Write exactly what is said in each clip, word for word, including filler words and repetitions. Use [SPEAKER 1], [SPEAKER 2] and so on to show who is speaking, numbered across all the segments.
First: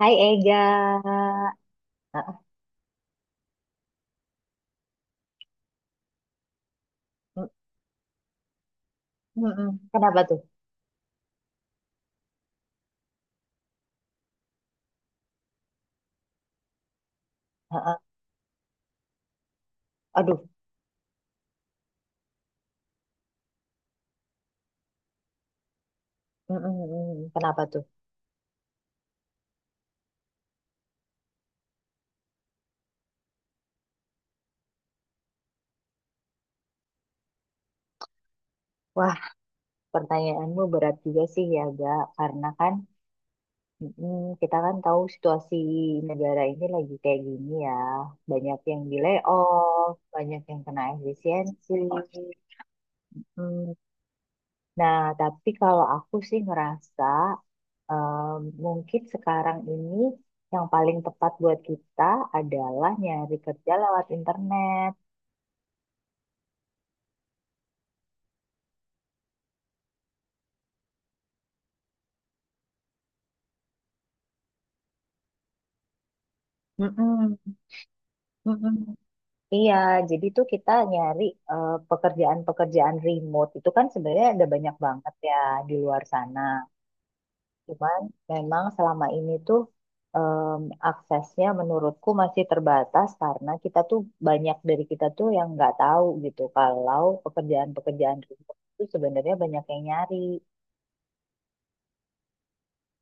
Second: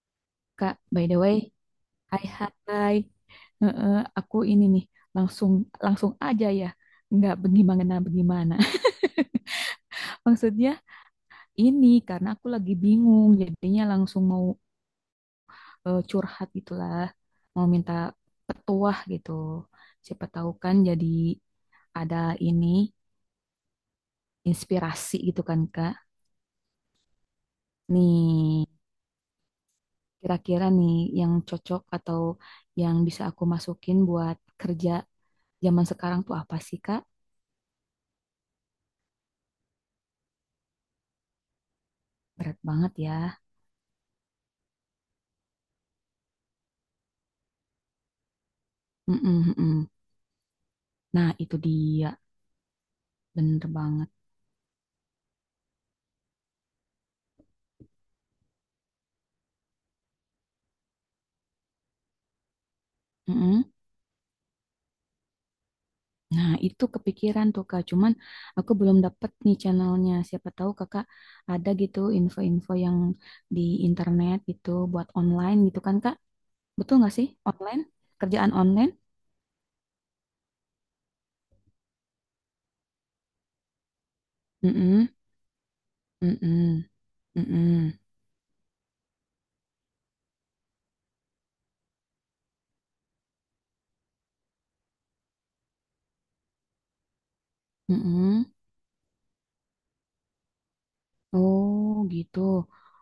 [SPEAKER 1] Hai Ega.
[SPEAKER 2] Kak, by the way, hai
[SPEAKER 1] Heeh.
[SPEAKER 2] hai. Heeh, aku ini nih langsung langsung aja ya. Nggak
[SPEAKER 1] Mm,
[SPEAKER 2] bagaimana bagaimana.
[SPEAKER 1] mm, mm. Kenapa tuh?
[SPEAKER 2] Maksudnya ini karena aku lagi bingung jadinya langsung mau eh, curhat gitulah. Mau minta
[SPEAKER 1] Heeh.
[SPEAKER 2] petuah gitu. Siapa
[SPEAKER 1] Aduh.
[SPEAKER 2] tahu kan jadi ada ini inspirasi gitu kan Kak.
[SPEAKER 1] Mm, mm, mm. Kenapa tuh?
[SPEAKER 2] Nih, kira-kira nih yang cocok atau yang bisa aku masukin buat kerja zaman sekarang tuh apa sih Kak?
[SPEAKER 1] Wah, pertanyaanmu berat juga sih ya, Ga. Karena
[SPEAKER 2] Berat
[SPEAKER 1] kan
[SPEAKER 2] banget ya.
[SPEAKER 1] mm, mm, kita kan tahu situasi negara ini lagi kayak gini ya. Banyak yang di
[SPEAKER 2] Mm-mm, mm-mm.
[SPEAKER 1] layoff, banyak yang kena
[SPEAKER 2] Nah, itu
[SPEAKER 1] efisiensi.
[SPEAKER 2] dia, bener
[SPEAKER 1] Mm.
[SPEAKER 2] banget.
[SPEAKER 1] Nah, tapi kalau aku sih ngerasa em, mungkin sekarang ini yang paling tepat buat kita adalah nyari
[SPEAKER 2] Mm-mm.
[SPEAKER 1] kerja lewat internet.
[SPEAKER 2] Nah, itu kepikiran tuh Kak, cuman aku belum dapet nih channelnya. Siapa tahu Kakak ada gitu info-info yang di internet gitu buat online gitu kan Kak? Betul nggak sih?
[SPEAKER 1] Mm-mm,
[SPEAKER 2] Online? Kerjaan
[SPEAKER 1] mm-mm.
[SPEAKER 2] online?
[SPEAKER 1] Iya, jadi tuh kita nyari eh, pekerjaan-pekerjaan remote itu kan sebenarnya ada banyak
[SPEAKER 2] Mm-mm,
[SPEAKER 1] banget ya di luar sana.
[SPEAKER 2] mm-mm, mm-mm,
[SPEAKER 1] Cuman memang selama ini tuh em, aksesnya menurutku masih terbatas karena kita tuh banyak dari kita tuh yang nggak tahu gitu kalau pekerjaan-pekerjaan
[SPEAKER 2] mm-mm.
[SPEAKER 1] remote itu sebenarnya banyak yang nyari.
[SPEAKER 2] Oh, gitu.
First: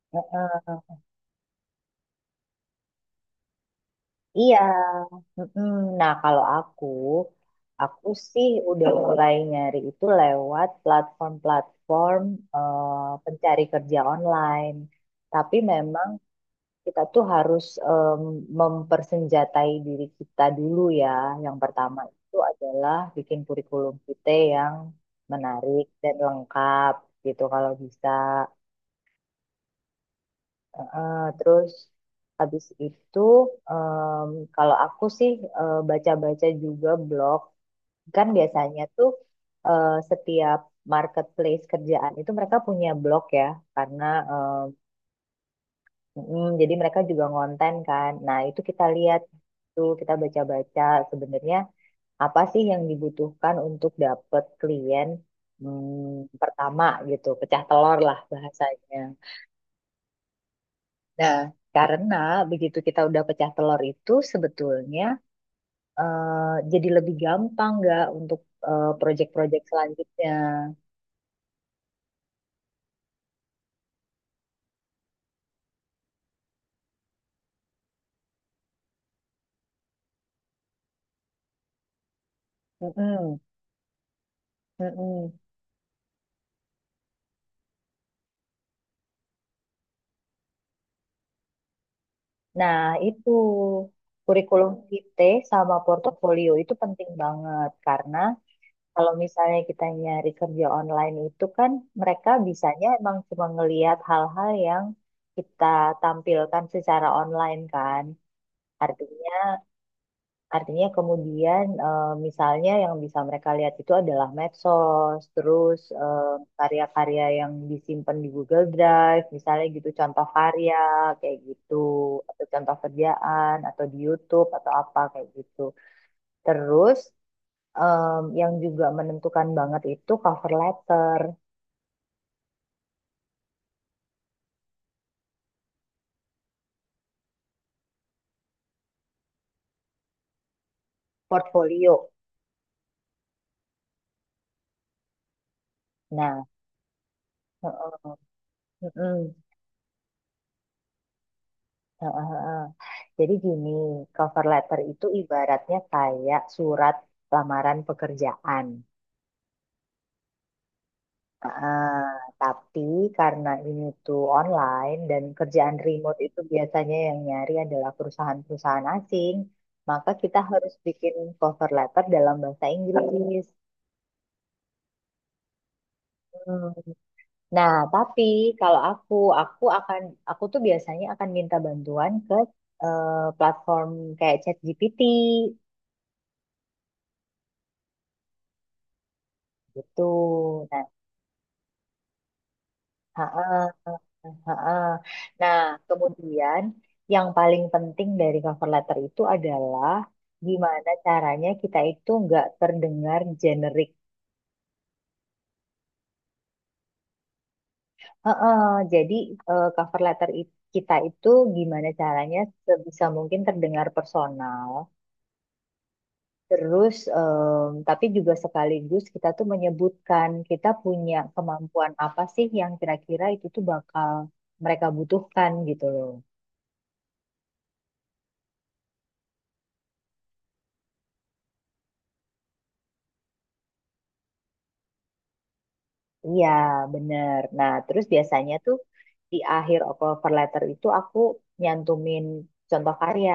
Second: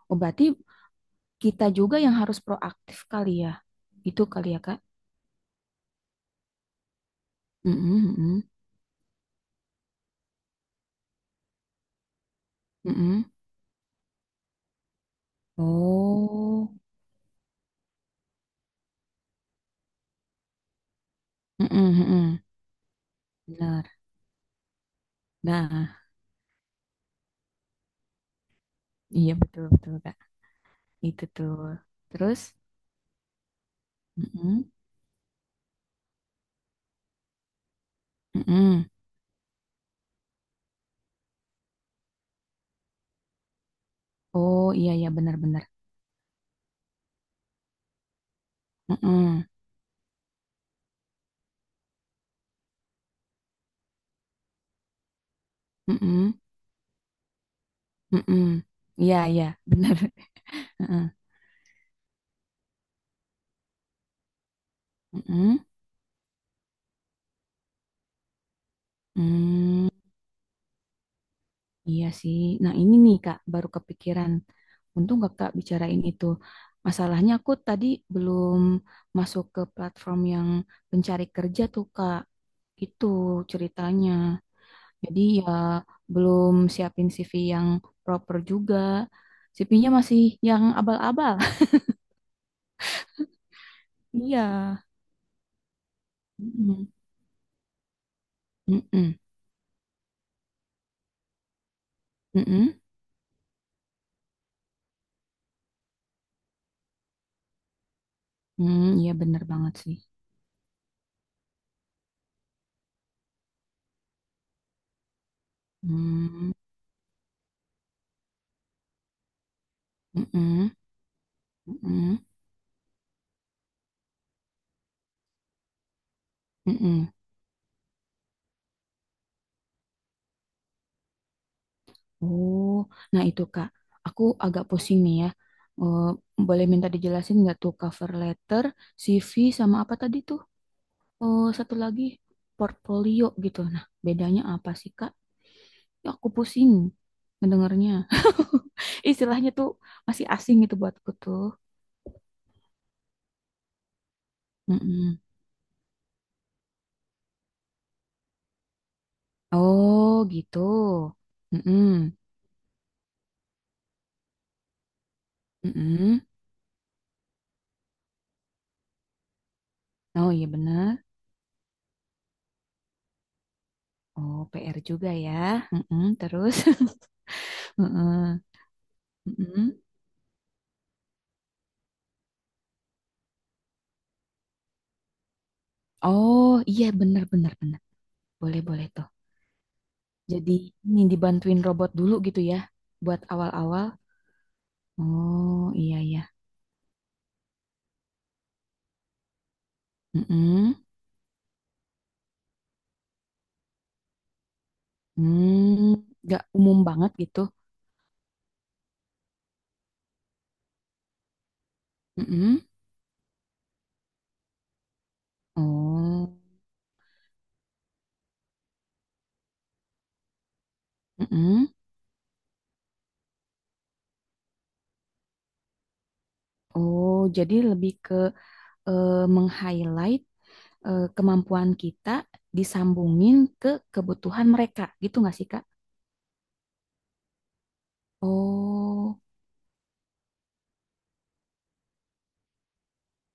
[SPEAKER 2] Oh, berarti
[SPEAKER 1] Heeh.
[SPEAKER 2] kita juga yang harus proaktif kali ya. Gitu kali
[SPEAKER 1] Iya,
[SPEAKER 2] ya Kak?
[SPEAKER 1] mm-mm. Nah kalau aku,
[SPEAKER 2] Mm-mm,
[SPEAKER 1] aku
[SPEAKER 2] mm-mm,
[SPEAKER 1] sih udah mulai nyari itu lewat platform-platform eh,
[SPEAKER 2] mm-mm.
[SPEAKER 1] pencari kerja online. Tapi memang
[SPEAKER 2] Oh.
[SPEAKER 1] kita tuh harus em, mempersenjatai diri kita dulu ya. Yang
[SPEAKER 2] Mm-mm,
[SPEAKER 1] pertama itu
[SPEAKER 2] mm-mm.
[SPEAKER 1] adalah bikin
[SPEAKER 2] Benar.
[SPEAKER 1] kurikulum kita yang menarik
[SPEAKER 2] Nah,
[SPEAKER 1] dan lengkap gitu kalau bisa.
[SPEAKER 2] iya betul-betul, Kak.
[SPEAKER 1] Heeh,
[SPEAKER 2] Itu tuh.
[SPEAKER 1] terus
[SPEAKER 2] Terus,
[SPEAKER 1] habis itu em,
[SPEAKER 2] mm-mm,
[SPEAKER 1] kalau aku sih eh, baca-baca juga blog. Kan biasanya
[SPEAKER 2] mm-mm.
[SPEAKER 1] tuh eh, setiap marketplace kerjaan itu mereka punya blog ya, karena
[SPEAKER 2] Oh, iya, iya, benar-benar.
[SPEAKER 1] em, mm, jadi mereka juga ngonten kan. Nah, itu kita lihat
[SPEAKER 2] Mm-mm,
[SPEAKER 1] tuh kita baca-baca sebenarnya apa sih yang dibutuhkan untuk dapet klien
[SPEAKER 2] mm-mm,
[SPEAKER 1] hmm, pertama gitu, pecah telur lah
[SPEAKER 2] mm-mm.
[SPEAKER 1] bahasanya.
[SPEAKER 2] Iya, iya, benar. Mm-mm,
[SPEAKER 1] Nah, karena begitu kita udah pecah telur itu sebetulnya
[SPEAKER 2] mm-mm,
[SPEAKER 1] eh, jadi lebih gampang nggak untuk eh, proyek-proyek
[SPEAKER 2] mm.
[SPEAKER 1] selanjutnya.
[SPEAKER 2] Iya sih. Nah, ini nih, Kak, baru kepikiran. Untung Kakak bicarain itu. Masalahnya aku tadi belum masuk ke platform yang pencari kerja tuh, Kak. Itu
[SPEAKER 1] Mm-mm,
[SPEAKER 2] ceritanya. Jadi
[SPEAKER 1] mm-mm.
[SPEAKER 2] ya belum siapin C V yang proper juga. C V-nya masih yang abal-abal.
[SPEAKER 1] Nah, itu
[SPEAKER 2] Iya.
[SPEAKER 1] kurikulum vitae sama portofolio itu
[SPEAKER 2] Mm-mm.
[SPEAKER 1] penting banget karena kalau
[SPEAKER 2] Mm-mm.
[SPEAKER 1] misalnya kita nyari kerja online itu kan mereka
[SPEAKER 2] Mm-mm.
[SPEAKER 1] bisanya emang cuma ngelihat hal-hal yang kita tampilkan secara online kan.
[SPEAKER 2] Mm, iya
[SPEAKER 1] Artinya
[SPEAKER 2] bener banget sih.
[SPEAKER 1] Artinya kemudian eh, misalnya yang bisa mereka lihat itu adalah medsos, terus eh,
[SPEAKER 2] Mm,
[SPEAKER 1] karya-karya yang disimpan di Google Drive, misalnya gitu contoh
[SPEAKER 2] mm-mm.
[SPEAKER 1] karya kayak gitu,
[SPEAKER 2] Mm-mm.
[SPEAKER 1] atau contoh kerjaan, atau di YouTube atau apa kayak gitu. Terus
[SPEAKER 2] Mm-mm.
[SPEAKER 1] em, yang juga menentukan banget itu cover letter,
[SPEAKER 2] Oh, nah itu Kak, aku agak pusing nih ya. Eh, boleh minta dijelasin nggak tuh cover letter, C V, sama apa tadi tuh? Oh, satu lagi
[SPEAKER 1] portfolio.
[SPEAKER 2] portfolio gitu. Nah, bedanya apa sih Kak? Ya, aku
[SPEAKER 1] Nah,
[SPEAKER 2] pusing mendengarnya.
[SPEAKER 1] heeh, heeh.
[SPEAKER 2] Istilahnya tuh masih asing gitu buatku tuh.
[SPEAKER 1] Heeh, heeh. Jadi gini, cover letter itu
[SPEAKER 2] Mm-mm.
[SPEAKER 1] ibaratnya kayak surat lamaran pekerjaan.
[SPEAKER 2] Oh gitu.
[SPEAKER 1] Heeh,
[SPEAKER 2] Mm-mm.
[SPEAKER 1] tapi karena ini tuh online dan kerjaan remote
[SPEAKER 2] Mm-mm.
[SPEAKER 1] itu biasanya yang nyari adalah perusahaan-perusahaan asing, maka
[SPEAKER 2] Oh
[SPEAKER 1] kita
[SPEAKER 2] iya
[SPEAKER 1] harus
[SPEAKER 2] bener.
[SPEAKER 1] bikin cover letter dalam bahasa Inggris.
[SPEAKER 2] Oh P R juga ya. Mm-mm. Terus.
[SPEAKER 1] Hmm. Nah, tapi
[SPEAKER 2] Mm-mm.
[SPEAKER 1] kalau aku, aku
[SPEAKER 2] Mm-mm.
[SPEAKER 1] akan, aku tuh biasanya akan minta bantuan ke eh, platform kayak ChatGPT
[SPEAKER 2] Oh iya bener bener bener. Boleh boleh tuh.
[SPEAKER 1] gitu.
[SPEAKER 2] Jadi
[SPEAKER 1] Nah.
[SPEAKER 2] ini dibantuin robot dulu gitu ya. Buat
[SPEAKER 1] Ha-ah,
[SPEAKER 2] awal-awal.
[SPEAKER 1] ha-ah. Nah,
[SPEAKER 2] Oh iya iya.
[SPEAKER 1] kemudian yang paling penting dari cover letter itu adalah
[SPEAKER 2] Mm-mm.
[SPEAKER 1] gimana caranya kita itu nggak terdengar generik.
[SPEAKER 2] Hmm, gak umum banget gitu.
[SPEAKER 1] ha Jadi eh, cover letter i- kita itu gimana caranya
[SPEAKER 2] Mm-mm.
[SPEAKER 1] sebisa mungkin terdengar personal.
[SPEAKER 2] Oh.
[SPEAKER 1] Terus, em, tapi juga sekaligus kita tuh menyebutkan kita punya
[SPEAKER 2] Mm-mm.
[SPEAKER 1] kemampuan apa sih yang kira-kira itu tuh bakal mereka butuhkan gitu loh.
[SPEAKER 2] Oh, jadi lebih ke eh, meng-highlight eh, kemampuan kita disambungin ke kebutuhan mereka, gitu nggak sih, Kak?
[SPEAKER 1] Iya, bener. Nah, terus biasanya tuh
[SPEAKER 2] Oh,
[SPEAKER 1] di akhir cover letter itu aku nyantumin contoh karya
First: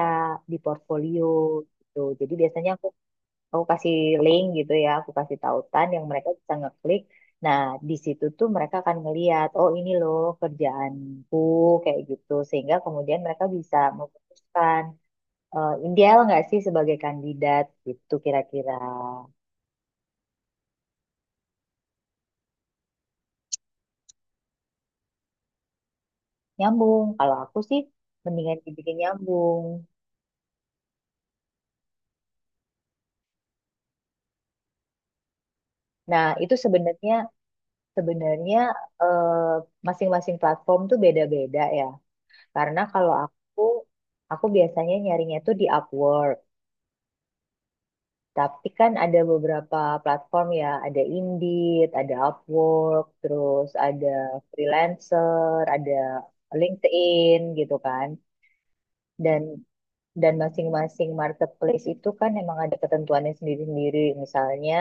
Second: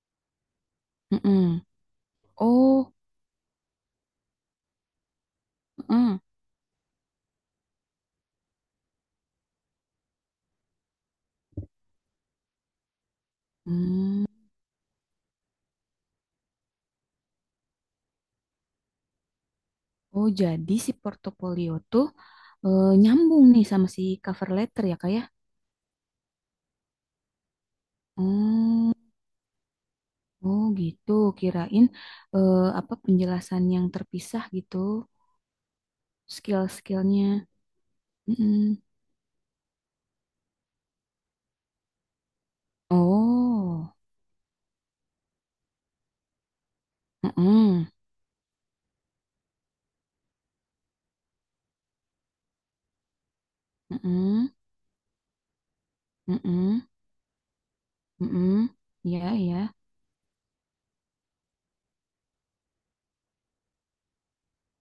[SPEAKER 1] di portfolio
[SPEAKER 2] mm-mm.
[SPEAKER 1] gitu. Jadi biasanya aku
[SPEAKER 2] Oh,
[SPEAKER 1] aku kasih link gitu ya, aku kasih tautan yang
[SPEAKER 2] mm-mm.
[SPEAKER 1] mereka bisa ngeklik. Nah, di situ tuh mereka akan ngeliat, oh ini loh kerjaanku kayak gitu. Sehingga kemudian mereka bisa
[SPEAKER 2] Hmm.
[SPEAKER 1] memutuskan, eh, ideal nggak sih sebagai kandidat gitu kira-kira.
[SPEAKER 2] Oh, jadi si portofolio tuh eh, nyambung nih sama si cover letter ya, Kak ya?
[SPEAKER 1] Nyambung, kalau aku sih mendingan
[SPEAKER 2] Hmm.
[SPEAKER 1] dibikin nyambung.
[SPEAKER 2] Oh, gitu. Kirain eh, apa penjelasan yang terpisah gitu,
[SPEAKER 1] Nah, itu sebenarnya
[SPEAKER 2] skill-skillnya.
[SPEAKER 1] sebenarnya
[SPEAKER 2] Mm-mm.
[SPEAKER 1] eh, masing-masing platform tuh beda-beda ya. Karena kalau aku
[SPEAKER 2] Oh,
[SPEAKER 1] aku biasanya nyarinya tuh di Upwork.
[SPEAKER 2] mm-mm.
[SPEAKER 1] Tapi kan ada beberapa platform ya, ada Indeed, ada Upwork, terus ada
[SPEAKER 2] Mm-mm.
[SPEAKER 1] freelancer, ada
[SPEAKER 2] Mm-mm.
[SPEAKER 1] LinkedIn gitu kan.
[SPEAKER 2] Mm-mm. Ya,
[SPEAKER 1] Dan
[SPEAKER 2] ya.
[SPEAKER 1] dan masing-masing marketplace itu kan emang ada ketentuannya sendiri-sendiri. Misalnya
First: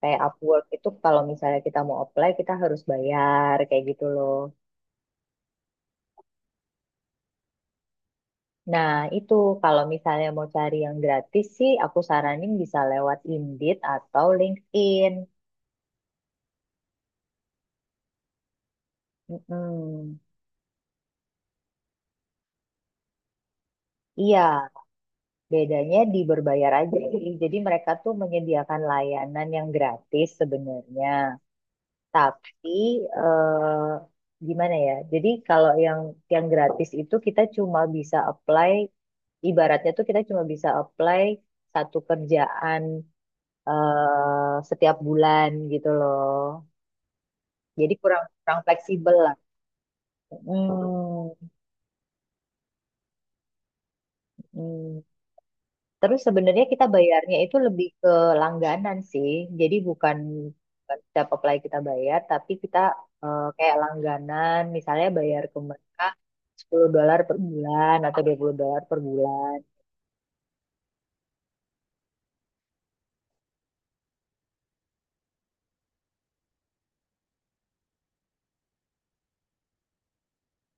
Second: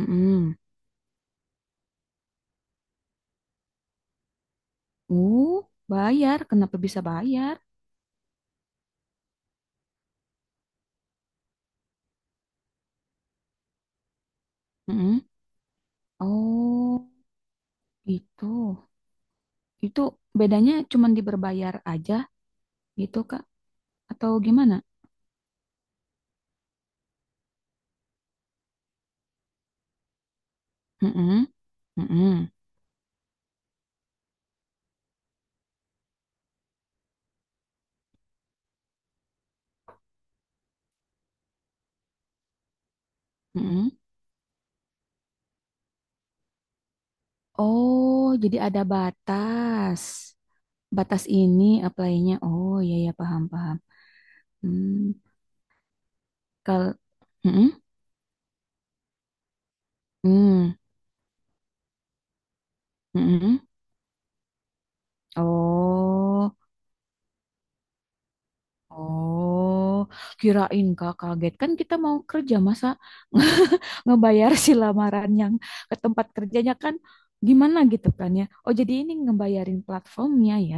[SPEAKER 1] kayak Upwork itu kalau misalnya kita mau apply kita harus bayar kayak gitu loh.
[SPEAKER 2] Oh, bayar. Kenapa bisa bayar?
[SPEAKER 1] Nah, itu kalau misalnya mau cari yang gratis sih aku saranin bisa lewat Indeed atau LinkedIn.
[SPEAKER 2] Mm-mm. Oh, gitu. Itu
[SPEAKER 1] Mm-mm.
[SPEAKER 2] bedanya cuma di berbayar aja gitu, Kak? Atau
[SPEAKER 1] Iya,
[SPEAKER 2] gimana?
[SPEAKER 1] bedanya di berbayar aja. Jadi mereka tuh menyediakan layanan yang gratis sebenarnya.
[SPEAKER 2] Mm-mm. Mm-mm.
[SPEAKER 1] Tapi eh, gimana ya? Jadi kalau yang yang gratis itu kita cuma bisa apply ibaratnya tuh kita cuma bisa apply satu kerjaan
[SPEAKER 2] Mm-mm.
[SPEAKER 1] eh, setiap bulan gitu loh. Jadi kurang
[SPEAKER 2] Oh, jadi
[SPEAKER 1] kurang
[SPEAKER 2] ada
[SPEAKER 1] fleksibel lah.
[SPEAKER 2] batas. Batas
[SPEAKER 1] Hmm,
[SPEAKER 2] ini apply-nya. Oh, iya, iya, paham, paham. Hmm.
[SPEAKER 1] hmm. Terus sebenarnya kita
[SPEAKER 2] Kalau...
[SPEAKER 1] bayarnya itu
[SPEAKER 2] Mm-mm.
[SPEAKER 1] lebih ke langganan sih. Jadi bukan
[SPEAKER 2] Mm.
[SPEAKER 1] bukan setiap apply kita bayar, tapi kita eh,
[SPEAKER 2] Mm-mm.
[SPEAKER 1] kayak langganan, misalnya bayar ke mereka
[SPEAKER 2] Oh,
[SPEAKER 1] sepuluh dolar per bulan atau dua puluh dolar per bulan.
[SPEAKER 2] oh. Kirain Kak kaget. Kan kita mau kerja, masa... ngebayar si lamaran yang ke tempat kerjanya kan gimana gitu kan ya. Oh jadi ini ngebayarin platformnya ya.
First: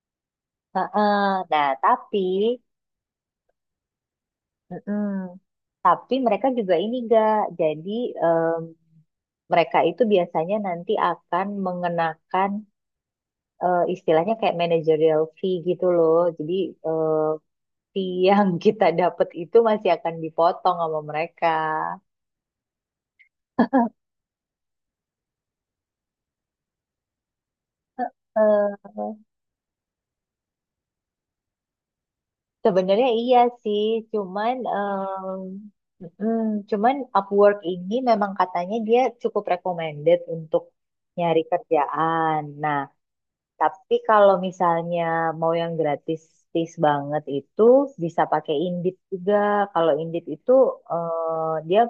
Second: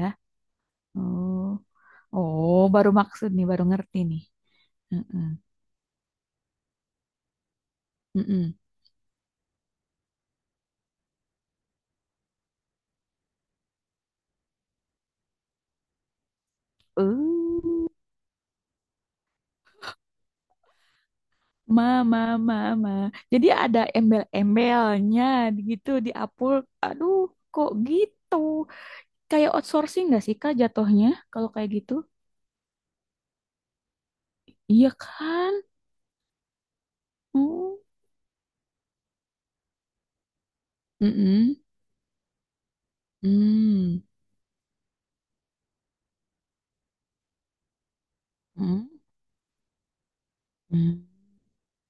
[SPEAKER 1] Heeh.
[SPEAKER 2] Oh,
[SPEAKER 1] Nah, tapi.
[SPEAKER 2] oh baru maksud nih, baru ngerti nih.
[SPEAKER 1] Mm-mm.
[SPEAKER 2] Heeh.
[SPEAKER 1] Tapi mereka juga ini gak, jadi
[SPEAKER 2] Heeh.
[SPEAKER 1] em, mereka itu biasanya nanti akan mengenakan eh, istilahnya kayak managerial fee gitu loh. Jadi eh,
[SPEAKER 2] Eh,
[SPEAKER 1] fee yang kita dapat itu masih akan dipotong sama mereka.
[SPEAKER 2] ma, ma, ma, ma. Jadi ada embel-embelnya gitu di Upwork. Aduh, kok gitu?
[SPEAKER 1] Eh,
[SPEAKER 2] Kayak outsourcing nggak sih Kak jatuhnya kalau kayak gitu?
[SPEAKER 1] sebenarnya iya sih, cuman
[SPEAKER 2] Iya kan?
[SPEAKER 1] em, mm, cuman Upwork
[SPEAKER 2] Hmm.
[SPEAKER 1] ini memang katanya dia cukup recommended untuk nyari
[SPEAKER 2] Mm-mm.
[SPEAKER 1] kerjaan. Nah. Tapi
[SPEAKER 2] Hmm.
[SPEAKER 1] kalau misalnya mau yang gratis gratis banget itu bisa pakai
[SPEAKER 2] Hmm.
[SPEAKER 1] Indeed juga. Kalau Indeed itu
[SPEAKER 2] Hmm.
[SPEAKER 1] eh, dia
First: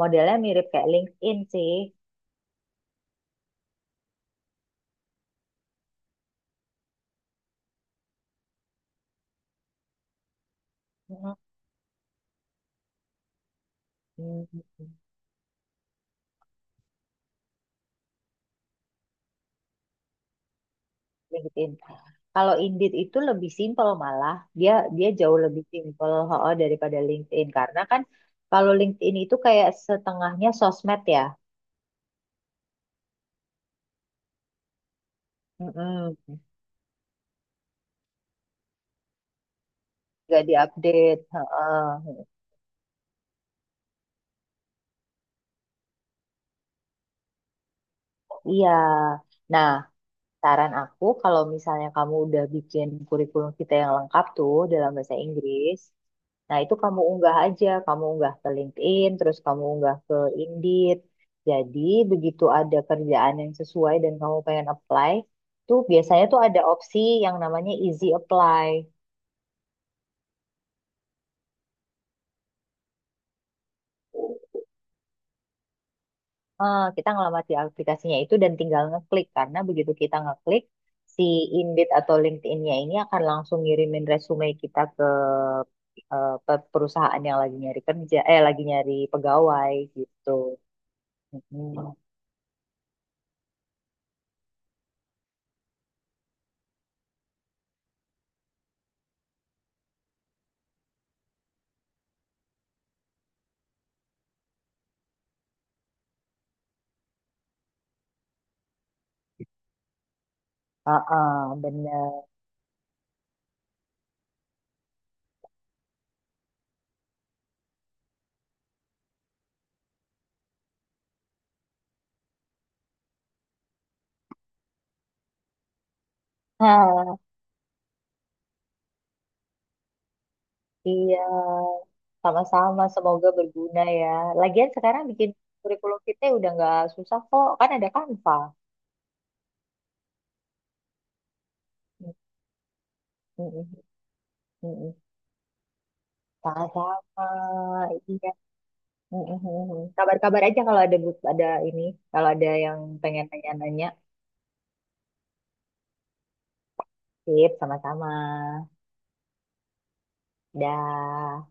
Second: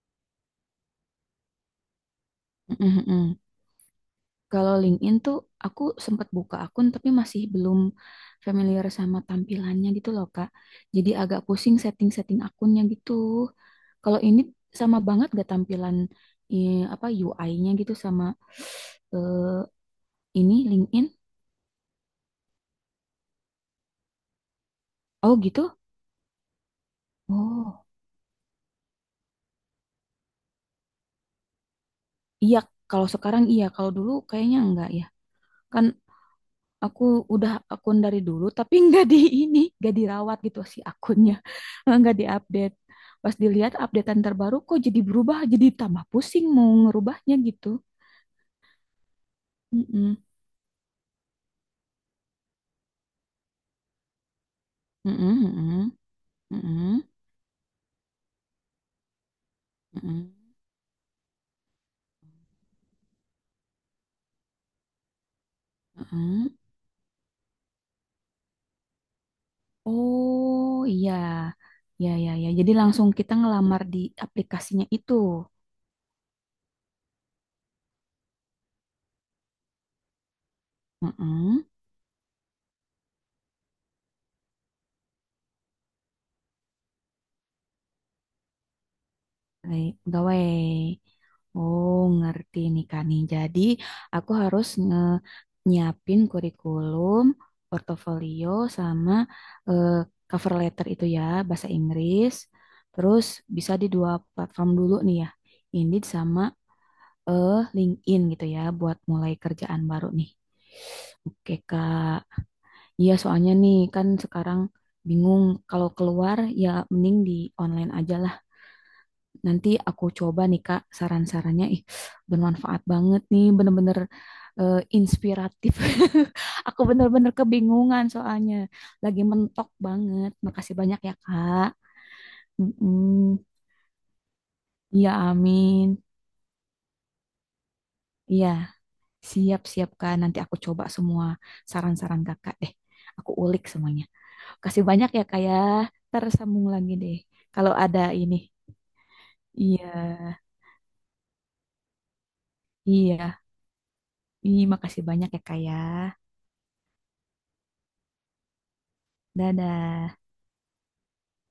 [SPEAKER 1] modelnya mirip kayak LinkedIn sih.
[SPEAKER 2] Mm-mm. Kalau LinkedIn tuh aku sempat buka akun tapi masih belum familiar sama tampilannya gitu loh Kak. Jadi
[SPEAKER 1] Mm,
[SPEAKER 2] agak pusing setting-setting akunnya gitu. Kalau ini
[SPEAKER 1] mm,
[SPEAKER 2] sama banget gak tampilan eh, apa U I-nya gitu sama eh, ini LinkedIn?
[SPEAKER 1] LinkedIn. Kalau Indeed itu lebih simpel malah. Dia dia jauh
[SPEAKER 2] Oh
[SPEAKER 1] lebih
[SPEAKER 2] gitu?
[SPEAKER 1] simpel oh, daripada LinkedIn karena
[SPEAKER 2] Oh
[SPEAKER 1] kan kalau LinkedIn itu kayak setengahnya sosmed ya.
[SPEAKER 2] iya. Kalau sekarang iya. Kalau dulu kayaknya enggak ya. Kan
[SPEAKER 1] Mm-mm.
[SPEAKER 2] aku udah akun dari dulu, tapi nggak di ini, nggak dirawat
[SPEAKER 1] Nggak
[SPEAKER 2] gitu si
[SPEAKER 1] diupdate.
[SPEAKER 2] akunnya, nggak
[SPEAKER 1] Heeh.
[SPEAKER 2] diupdate. Pas dilihat updatean terbaru, kok jadi berubah, jadi tambah pusing mau ngerubahnya gitu.
[SPEAKER 1] Iya. Nah,
[SPEAKER 2] Mm-mm.
[SPEAKER 1] saran aku, kalau misalnya kamu udah bikin kurikulum kita yang lengkap tuh dalam bahasa
[SPEAKER 2] Mm-mm,
[SPEAKER 1] Inggris,
[SPEAKER 2] mm-mm,
[SPEAKER 1] nah itu kamu
[SPEAKER 2] mm-mm,
[SPEAKER 1] unggah aja, kamu unggah ke LinkedIn, terus kamu unggah ke
[SPEAKER 2] mm-mm,
[SPEAKER 1] Indeed. Jadi begitu ada kerjaan yang sesuai dan kamu pengen apply, tuh biasanya tuh
[SPEAKER 2] mm-mm.
[SPEAKER 1] ada opsi yang namanya easy apply.
[SPEAKER 2] Oh iya, ya ya ya. Jadi langsung kita ngelamar di aplikasinya itu.
[SPEAKER 1] Eh, kita ngelamat di aplikasinya itu dan tinggal ngeklik karena begitu kita ngeklik si
[SPEAKER 2] Mm-mm.
[SPEAKER 1] Indeed atau LinkedIn-nya ini akan langsung ngirimin resume kita ke eh, pe- perusahaan yang lagi nyari kerja eh lagi nyari pegawai
[SPEAKER 2] Pegawai,
[SPEAKER 1] gitu.
[SPEAKER 2] pegawai.
[SPEAKER 1] Hmm.
[SPEAKER 2] Oh, ngerti nih Kak nih. Jadi, aku harus nge nyiapin kurikulum, portofolio, sama eh, cover letter itu ya, bahasa Inggris. Terus bisa di dua platform dulu nih ya, Indeed sama eh LinkedIn gitu ya, buat mulai kerjaan baru nih. Oke
[SPEAKER 1] Heeh,
[SPEAKER 2] Kak,
[SPEAKER 1] bener.
[SPEAKER 2] iya soalnya nih kan sekarang bingung kalau keluar ya mending di online aja. Nanti aku coba nih Kak saran-sarannya. Ih, bermanfaat banget nih, bener-bener eh, inspiratif. Aku
[SPEAKER 1] Hah,
[SPEAKER 2] bener-bener kebingungan soalnya. Lagi mentok banget. Makasih banyak ya
[SPEAKER 1] iya,
[SPEAKER 2] Kak.
[SPEAKER 1] sama-sama. Semoga
[SPEAKER 2] Mm-mm.
[SPEAKER 1] berguna ya. Lagian sekarang
[SPEAKER 2] Iya,
[SPEAKER 1] bikin kurikulum
[SPEAKER 2] amin.
[SPEAKER 1] kita udah nggak susah kok, kan ada Canva.
[SPEAKER 2] Iya, siap-siap Kak. Nanti aku coba semua
[SPEAKER 1] Mm,
[SPEAKER 2] saran-saran Kakak deh. Aku
[SPEAKER 1] mm,
[SPEAKER 2] ulik semuanya.
[SPEAKER 1] mm,
[SPEAKER 2] Kasih
[SPEAKER 1] mm.
[SPEAKER 2] banyak ya Kak ya. Tersambung lagi deh.
[SPEAKER 1] Sama-sama,
[SPEAKER 2] Kalau ada
[SPEAKER 1] iya.
[SPEAKER 2] ini.
[SPEAKER 1] Mm, mm, mm, mm.
[SPEAKER 2] Iya,
[SPEAKER 1] Kabar-kabar aja kalau ada but- ada ini, kalau ada yang pengen
[SPEAKER 2] iya.
[SPEAKER 1] nanya-nanya.
[SPEAKER 2] Ih, makasih banyak ya Kak ya.
[SPEAKER 1] Sip, sama-sama.
[SPEAKER 2] Dadah.
[SPEAKER 1] Dah.